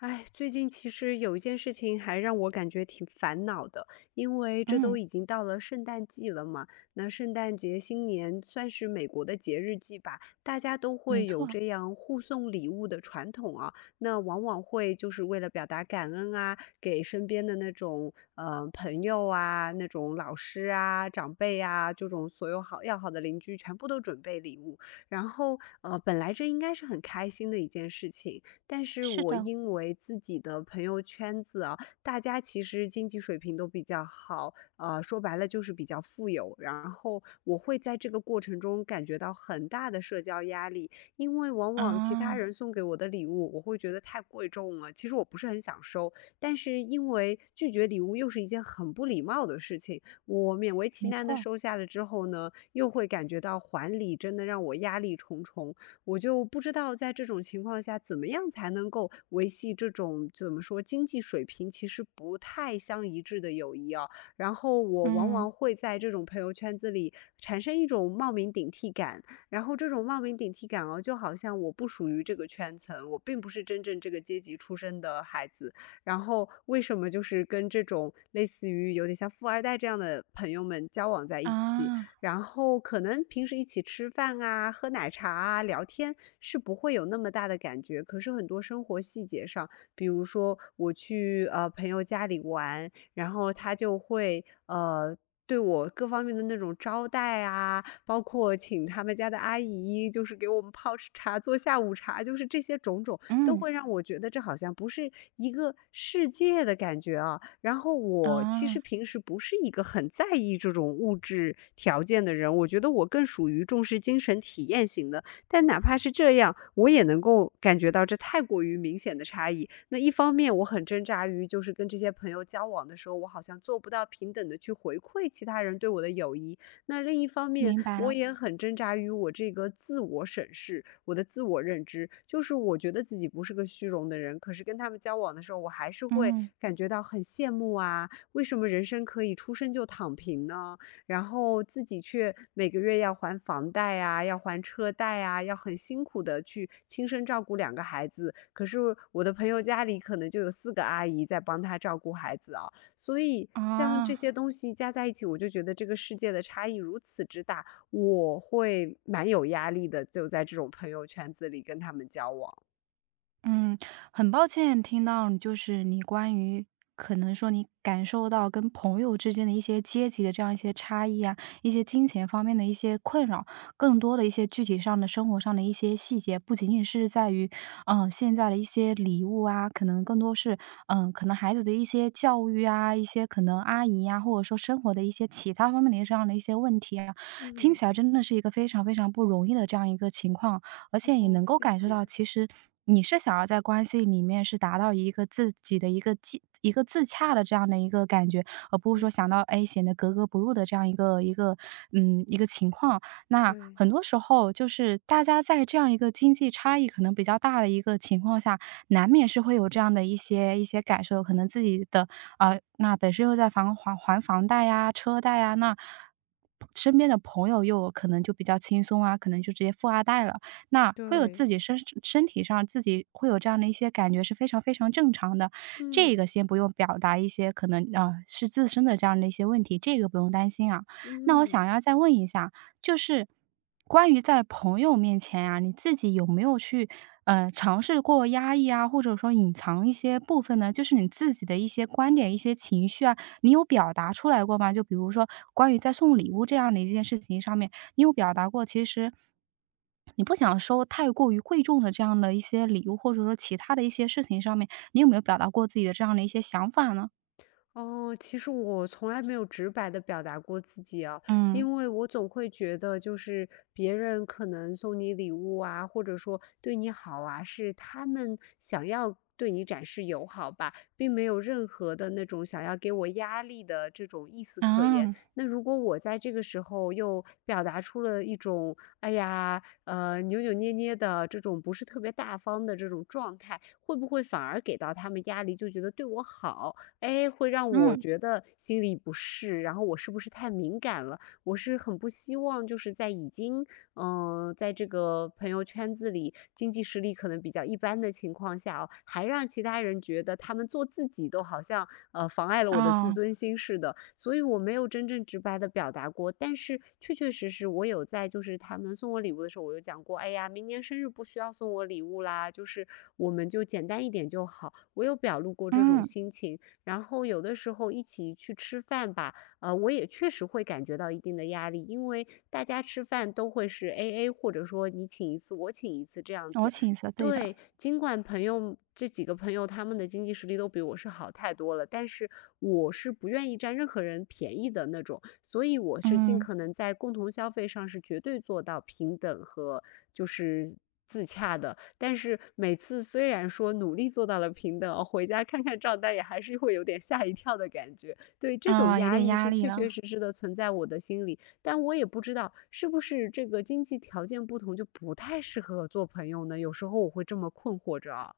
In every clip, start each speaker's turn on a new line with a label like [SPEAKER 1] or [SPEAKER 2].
[SPEAKER 1] 哎，最近其实有一件事情还让我感觉挺烦恼的，因为这
[SPEAKER 2] 嗯，
[SPEAKER 1] 都已经到了圣诞季了嘛，那圣诞节、新年算是美国的节日季吧，大家都
[SPEAKER 2] 没
[SPEAKER 1] 会有
[SPEAKER 2] 错，
[SPEAKER 1] 这样互送礼物的传统啊。那往往会就是为了表达感恩啊，给身边的那种朋友啊、那种老师啊、长辈啊，这种所有好要好的邻居，全部都准备礼物。然后本来这应该是很开心的一件事情，但是
[SPEAKER 2] 是
[SPEAKER 1] 我
[SPEAKER 2] 的，
[SPEAKER 1] 因为自己的朋友圈子啊，大家其实经济水平都比较好，说白了就是比较富有。然后我会在这个过程中感觉到很大的社交压力，因为往往其
[SPEAKER 2] 啊，
[SPEAKER 1] 他人送给我的礼物，我会觉得太贵重了，其实我不是很想收，但是因为拒绝礼物又是一件很不礼貌的事情，我勉为其
[SPEAKER 2] 没
[SPEAKER 1] 难的
[SPEAKER 2] 错，
[SPEAKER 1] 收下了之后呢，又会感觉到还礼真的让我压力重重。我就不知道在这种情况下，怎么样才能够维系这种怎么说经济水平其实不太相一致的友谊啊。然后我往
[SPEAKER 2] 嗯，
[SPEAKER 1] 往会在这种朋友圈子里产生一种冒名顶替感，然后这种冒名顶替感就好像我不属于这个圈层，我并不是真正这个阶级出身的孩子。然后为什么就是跟这种类似于有点像富二代这样的朋友们交往在一起？
[SPEAKER 2] 啊，
[SPEAKER 1] 然后可能平时一起吃饭啊、喝奶茶啊、聊天是不会有那么大的感觉，可是很多生活细节上，比如说我去朋友家里玩，然后他就会。对我各方面的那种招待啊，包括请他们家的阿姨，就是给我们泡茶、做下午茶，就是这些种种，都
[SPEAKER 2] 嗯，
[SPEAKER 1] 会让我觉得这好像不是一个世界的感觉啊。然后我其
[SPEAKER 2] 啊，
[SPEAKER 1] 实平时不是一个很在意这种物质条件的人，我觉得我更属于重视精神体验型的。但哪怕是这样，我也能够感觉到这太过于明显的差异。那一方面，我很挣扎于就是跟这些朋友交往的时候，我好像做不到平等的去回馈其他人对我的友谊。那另一方面，
[SPEAKER 2] 明白
[SPEAKER 1] 我
[SPEAKER 2] 了，
[SPEAKER 1] 也很挣扎于我这个自我审视，我的自我认知，就是我觉得自己不是个虚荣的人，可是跟他们交往的时候，我还是会
[SPEAKER 2] 嗯，
[SPEAKER 1] 感觉到很羡慕啊，为什么人生可以出生就躺平呢？然后自己却每个月要还房贷啊，要还车贷啊，要很辛苦的去亲身照顾两个孩子，可是我的朋友家里可能就有四个阿姨在帮他照顾孩子啊，所以像这
[SPEAKER 2] 啊。
[SPEAKER 1] 些东西加在一起，我就觉得这个世界的差异如此之大，我会蛮有压力的，就在这种朋友圈子里跟他们交往。
[SPEAKER 2] 嗯，很抱歉听到你关于可能说你感受到跟朋友之间的一些阶级的这样一些差异啊，一些金钱方面的一些困扰，更多的一些具体上的生活上的一些细节，不仅仅是在于，现在的一些礼物啊，可能更多是，可能孩子的一些教育啊，一些可能阿姨呀、或者说生活的一些其他方面的一些这样的一些问题啊，听
[SPEAKER 1] 嗯，
[SPEAKER 2] 起来真的是一个非常非常不容易的这样一个情况。而且也
[SPEAKER 1] 哦，
[SPEAKER 2] 能够
[SPEAKER 1] 谢
[SPEAKER 2] 感受到，
[SPEAKER 1] 谢。
[SPEAKER 2] 其实你是想要在关系里面是达到一个自己的一个自洽的这样的一个感觉，而不是
[SPEAKER 1] 嗯，
[SPEAKER 2] 说想到哎显得格格不入的这样一个情况。那
[SPEAKER 1] 对
[SPEAKER 2] 很多时候就是大家在这样一个经济差异可能比较大的一个情况下，难免是会有这样的一些感受，可能自己的那本身又在房还房贷呀、车贷呀，那身边的朋友又有可能就比较轻松啊，可能就直接富二代了。那会有
[SPEAKER 1] 对，
[SPEAKER 2] 自己身身体上自己会有这样的一些感觉是非常非常正常的。这
[SPEAKER 1] 嗯
[SPEAKER 2] 个先不用表达一些可能，是自身的这样的一些问题，这个不用担心啊。那我想
[SPEAKER 1] 嗯。
[SPEAKER 2] 要再问一下，就是关于在朋友面前啊，你自己有没有去，尝试过压抑啊，或者说隐藏一些部分呢？就是你自己的一些观点、一些情绪啊，你有表达出来过吗？就比如说关于在送礼物这样的一件事情上面，你有表达过，其实你不想收太过于贵重的这样的一些礼物，或者说其他的一些事情上面，你有没有表达过自己的这样的一些想法呢？
[SPEAKER 1] 哦，其实我从来没有直白的表达过自己啊，
[SPEAKER 2] 嗯，
[SPEAKER 1] 因为我总会觉得就是别人可能送你礼物啊，或者说对你好啊，是他们想要对你展示友好吧，并没有任何的那种想要给我压力的这种意思可言。
[SPEAKER 2] 啊，
[SPEAKER 1] 那如果我在这个时候又表达出了一种，哎呀，扭扭捏捏的这种不是特别大方的这种状态，会不会反而给到他们压力，就觉得对我好？哎，会让我
[SPEAKER 2] 嗯，
[SPEAKER 1] 觉得心里不适，然后我是不是太敏感了？我是很不希望就是在已经在这个朋友圈子里经济实力可能比较一般的情况下哦，还让其他人觉得他们做自己都好像妨碍了我的自
[SPEAKER 2] 啊，
[SPEAKER 1] 尊心似的，所以我没有真正直白的表达过，但是确确实实我有在就是他们送我礼物的时候，我有讲过，哎呀，明年生日不需要送我礼物啦，就是我们就简单一点就好，我有表露过这种
[SPEAKER 2] 嗯，
[SPEAKER 1] 心情，然后有的时候一起去吃饭吧，我也确实会感觉到一定的压力，因为大家吃饭都会是 AA，或者说你请一次我请一次这样
[SPEAKER 2] 我
[SPEAKER 1] 子，
[SPEAKER 2] 请辞，对的，
[SPEAKER 1] 对，尽管朋友这几个朋友他们的经济实力都比我是好太多了，但是我是不愿意占任何人便宜的那种，所以我是尽
[SPEAKER 2] 嗯，
[SPEAKER 1] 可能在共同消费上是绝对做到平等和就是自洽的。但是每次虽然说努力做到了平等回家看看账单也还是会有点吓一跳的感觉。对，这种
[SPEAKER 2] 啊，有
[SPEAKER 1] 压
[SPEAKER 2] 点
[SPEAKER 1] 力
[SPEAKER 2] 压
[SPEAKER 1] 是
[SPEAKER 2] 力
[SPEAKER 1] 确确
[SPEAKER 2] 了。
[SPEAKER 1] 实实的存在我的心里，但我也不知道是不是这个经济条件不同，就不太适合做朋友呢？有时候我会这么困惑着啊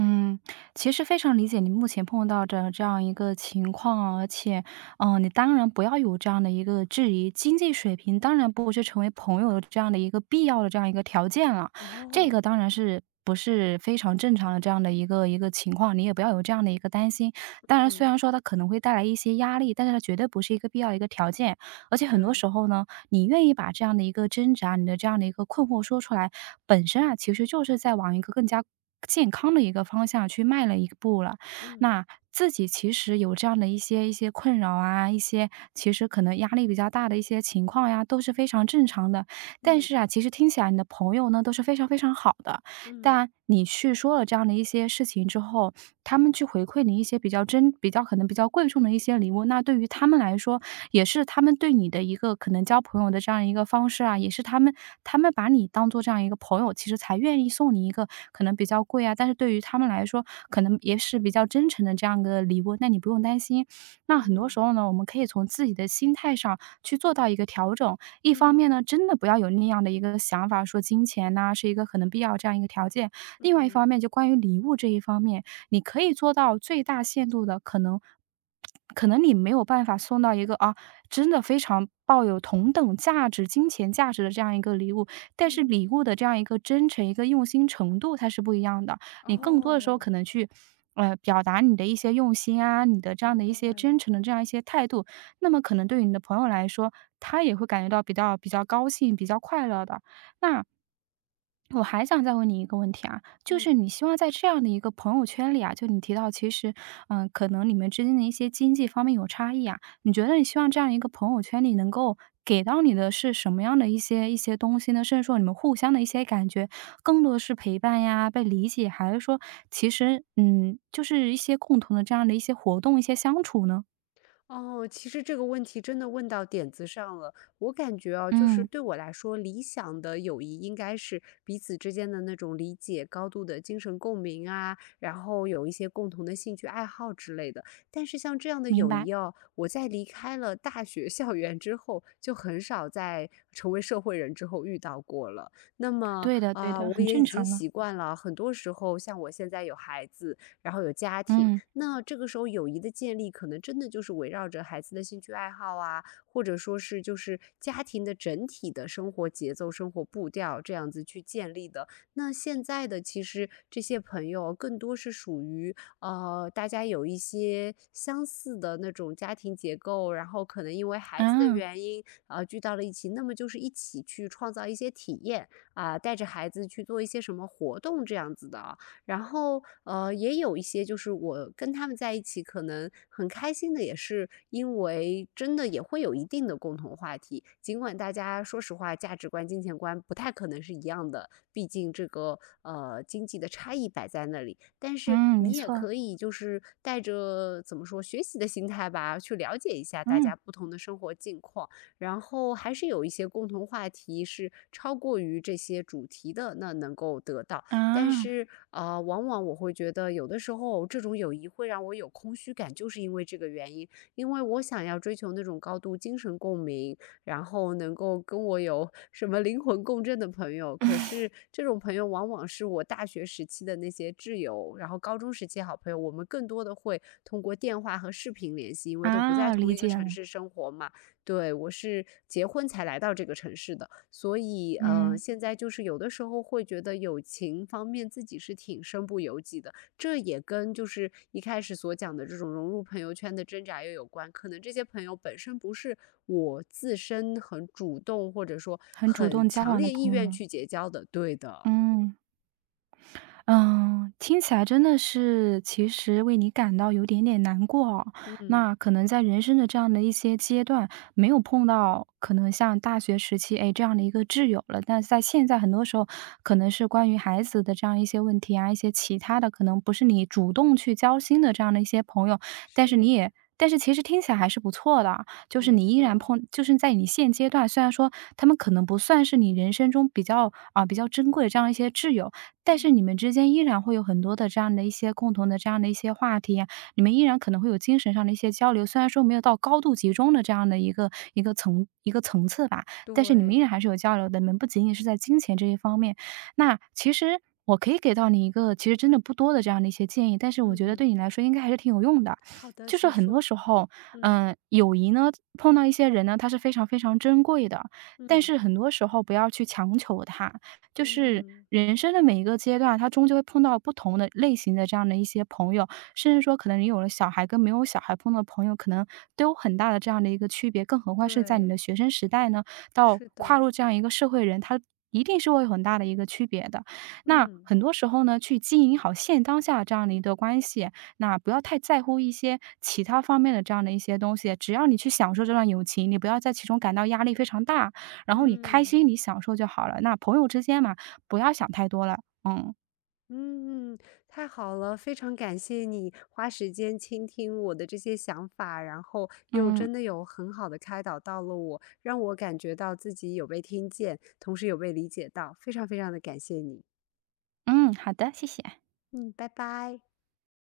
[SPEAKER 2] 嗯，其实非常理解你目前碰到的这样一个情况啊，而且，嗯，你当然不要有这样的一个质疑，经济水平当然不是成为朋友的这样的一个必要的这样一个条件了，这个
[SPEAKER 1] 哦，
[SPEAKER 2] 当然是不是非常正常的这样的一个情况，你也不要有这样的一个担心。当然，虽
[SPEAKER 1] 嗯，
[SPEAKER 2] 然说它可能会带来一些压力，但是它绝对不是一个必要的一个条件，而且很多
[SPEAKER 1] 对，
[SPEAKER 2] 时候呢，你愿意把这样的一个挣扎，你的这样的一个困惑说出来，本身啊，其实就是在往一个更加健康的一个方向去迈了一步了。
[SPEAKER 1] 嗯
[SPEAKER 2] 那自己其实有这样的一些困扰啊，一些其实可能压力比较大的一些情况呀，都是非常正常的。但
[SPEAKER 1] 嗯
[SPEAKER 2] 是啊，其实听起来你的朋友呢都是非常非常好的，
[SPEAKER 1] 嗯
[SPEAKER 2] 但你去说了这样的一些事情之后，他们去回馈你一些比较真、比较可能比较贵重的一些礼物，那对于他们来说，也是他们对你的一个可能交朋友的这样一个方式啊，也是他们把你当做这样一个朋友，其实才愿意送你一个可能比较贵啊，但是对于他们来说，可能也是比较真诚的这样一个礼物，那你不用担心。那很多时
[SPEAKER 1] 嗯
[SPEAKER 2] 候呢，我们可以从自己的心态上去做到一个调整，一方
[SPEAKER 1] 嗯
[SPEAKER 2] 面呢，真的不要有那样的一个想法，说金钱呐、是一个可能必要这样一个条件。
[SPEAKER 1] 嗯
[SPEAKER 2] 另外一方
[SPEAKER 1] 嗯
[SPEAKER 2] 面，就关于礼物这一方面，你可以做到最大限度的可能。可能你没有办法送到一个啊，真的非常抱有同等价值、金钱价值的这样一个礼物，但是
[SPEAKER 1] 嗯，
[SPEAKER 2] 礼物的这样一个真诚、一个用心程度，它是不一样的。你更多的时候
[SPEAKER 1] 哦，
[SPEAKER 2] 可能去，表达你的一些用心啊，你的这样
[SPEAKER 1] 明
[SPEAKER 2] 的一
[SPEAKER 1] 白
[SPEAKER 2] 些
[SPEAKER 1] 了，
[SPEAKER 2] 真诚的这样一些态度，那么可能对于你的朋友来说，他也会感觉到比较高兴、比较快乐的。那我还想再问你一个问题啊，就是
[SPEAKER 1] 嗯。
[SPEAKER 2] 你希望在这样的一个朋友圈里啊，就你提到其实，嗯，可能你们之间的一些经济方面有差异啊，你觉得你希望这样一个朋友圈里能够给到你的是什么样的一些东西呢？甚至说你们互相的一些感觉，更多的是陪伴呀、被理解，还是说其实嗯，就是一些共同的这样的一些活动、一些相处呢？
[SPEAKER 1] 哦，其实这个问题真的问到点子上了。我感觉啊，就是
[SPEAKER 2] 嗯，
[SPEAKER 1] 对我来说，理想的友谊应该是彼此之间的那种理解、高度的精神共鸣啊，然后有一些共同的兴趣爱好之类的。但是像这样的
[SPEAKER 2] 明
[SPEAKER 1] 友
[SPEAKER 2] 白。
[SPEAKER 1] 谊哦，我在离开了大学 校园之后，就很少在成为社会人之后遇到过了。那么
[SPEAKER 2] 对的对
[SPEAKER 1] 啊，
[SPEAKER 2] 的，
[SPEAKER 1] 我
[SPEAKER 2] 很
[SPEAKER 1] 也已
[SPEAKER 2] 正
[SPEAKER 1] 经
[SPEAKER 2] 常了。
[SPEAKER 1] 习惯了，很多时候像我现在有孩子，然后有家庭。
[SPEAKER 2] 嗯，
[SPEAKER 1] 那这个时候友谊的建立，可能真的就是围绕着孩子的兴趣爱好啊，或者说是就是家庭的整体的生活节奏、生活步调这样子去建立的。那现在的其实这些朋友更多是属于大家有一些相似的那种家庭结构，然后可能因为孩子的
[SPEAKER 2] 啊，
[SPEAKER 1] 原因，聚到了一起，那么就是一起去创造一些体验啊、带着孩子去做一些什么活动这样子的啊然后，也有一些就是我跟他们在一起可能很开心的，也是因为真的也会有一定的共同话题，尽管大家说实话价值观、金钱观不太可能是一样的，毕竟这个经济的差异摆在那里，但是
[SPEAKER 2] 嗯，没
[SPEAKER 1] 你也
[SPEAKER 2] 错，
[SPEAKER 1] 可以就是带着怎么说学习的心态吧，去了解一下大
[SPEAKER 2] 嗯，
[SPEAKER 1] 家不同的生活境况，然后还是有一些共同话题是超过于这些主题的，那能够得到。但
[SPEAKER 2] 啊，
[SPEAKER 1] 是往往我会觉得有的时候这种友谊会让我有空虚感，就是因为这个原因，因为我想要追求那种高度精神共鸣，然后能够跟我有什么灵魂共振的朋友，可是这种朋友往往是我大学时期的那些挚友，然后高中时期好朋友，我们更多的会通过电话和视频联系，因为都不在
[SPEAKER 2] 啊，
[SPEAKER 1] 同
[SPEAKER 2] 理
[SPEAKER 1] 一个
[SPEAKER 2] 解
[SPEAKER 1] 城
[SPEAKER 2] 了，
[SPEAKER 1] 市生活嘛。对，我是结婚才来到这个城市的，所以
[SPEAKER 2] 嗯，
[SPEAKER 1] 现在就是有的时候会觉得友情方面自己是挺身不由己的，这也跟就是一开始所讲的这种融入朋友圈的挣扎又有关。可能这些朋友本身不是我自身很主动或者说
[SPEAKER 2] 很主
[SPEAKER 1] 很
[SPEAKER 2] 动交
[SPEAKER 1] 强
[SPEAKER 2] 往的
[SPEAKER 1] 烈意
[SPEAKER 2] 朋
[SPEAKER 1] 愿
[SPEAKER 2] 友，
[SPEAKER 1] 去结交的，对的，
[SPEAKER 2] 嗯。嗯，听起来真的是其实为你感到有点点难过哦。
[SPEAKER 1] 嗯，
[SPEAKER 2] 那可能在人生的这样的一些阶段，没有碰到可能像大学时期，哎，这样的一个挚友了。但是在现在很多时候，可能是关于孩子的这样一些问题啊，一些其他的，可能不是你主动去交心的这样的一些朋友，但是
[SPEAKER 1] 是
[SPEAKER 2] 其实听起来还是不错的啊就是
[SPEAKER 1] 没
[SPEAKER 2] 你依然
[SPEAKER 1] 错，
[SPEAKER 2] 碰就是在你现阶段，虽然说他们可能不算是你人生中比较啊，比较珍贵的这样一些挚友，但是你
[SPEAKER 1] 嗯，
[SPEAKER 2] 们之间依然会有很多的这样的一些共同的这样的一些话题呀，你们依然可能会有精神上的一些交流，虽然说没有到高度集中的这样的一个层次吧，但是你们依
[SPEAKER 1] 对，
[SPEAKER 2] 然还是有交流的，你们不仅仅是在金钱这一方面。那其实我可以给到你一个其实真的不多的这样的一些建议，但是我
[SPEAKER 1] 嗯
[SPEAKER 2] 觉得
[SPEAKER 1] 哼，
[SPEAKER 2] 对你来说应该还是挺有用的。
[SPEAKER 1] 好的，
[SPEAKER 2] 就是
[SPEAKER 1] 请
[SPEAKER 2] 很多
[SPEAKER 1] 说，
[SPEAKER 2] 时候，
[SPEAKER 1] 嗯
[SPEAKER 2] 嗯，友谊呢，碰到一些人呢，他是非常非常珍贵的，但
[SPEAKER 1] 嗯
[SPEAKER 2] 是很多时候不要去强求他。就是
[SPEAKER 1] 嗯，
[SPEAKER 2] 人生的每一个阶段，他终究会碰到不同的类型的这样的一些朋友，甚至说可能你有了小孩跟没有小孩碰到的朋友，可能都有很大的这样的一个区别，更何况是在你的
[SPEAKER 1] 对。
[SPEAKER 2] 学生时代呢，到
[SPEAKER 1] 是
[SPEAKER 2] 跨
[SPEAKER 1] 的，
[SPEAKER 2] 入这样一个社会人，他一定是会有很大的一个区别的。那
[SPEAKER 1] 嗯
[SPEAKER 2] 很多时候呢，去经营好现当下这样的一个关系，那不要太在乎一些其他方面的这样的一些东西，只要你去享受这段友情，你不要在其中感到压力非常大，然后你开
[SPEAKER 1] 嗯
[SPEAKER 2] 心你享受就好了。那朋友之间嘛，不要想太多了。嗯。
[SPEAKER 1] 嗯，嗯，太好了，非常感谢你花时间倾听我的这些想法，然后又
[SPEAKER 2] 嗯
[SPEAKER 1] 真的有很好的开导到了我，让我感觉到自己有被听见，同时有被理解到，非常非常的感谢你。
[SPEAKER 2] 嗯，好的，谢谢。
[SPEAKER 1] 嗯，拜拜。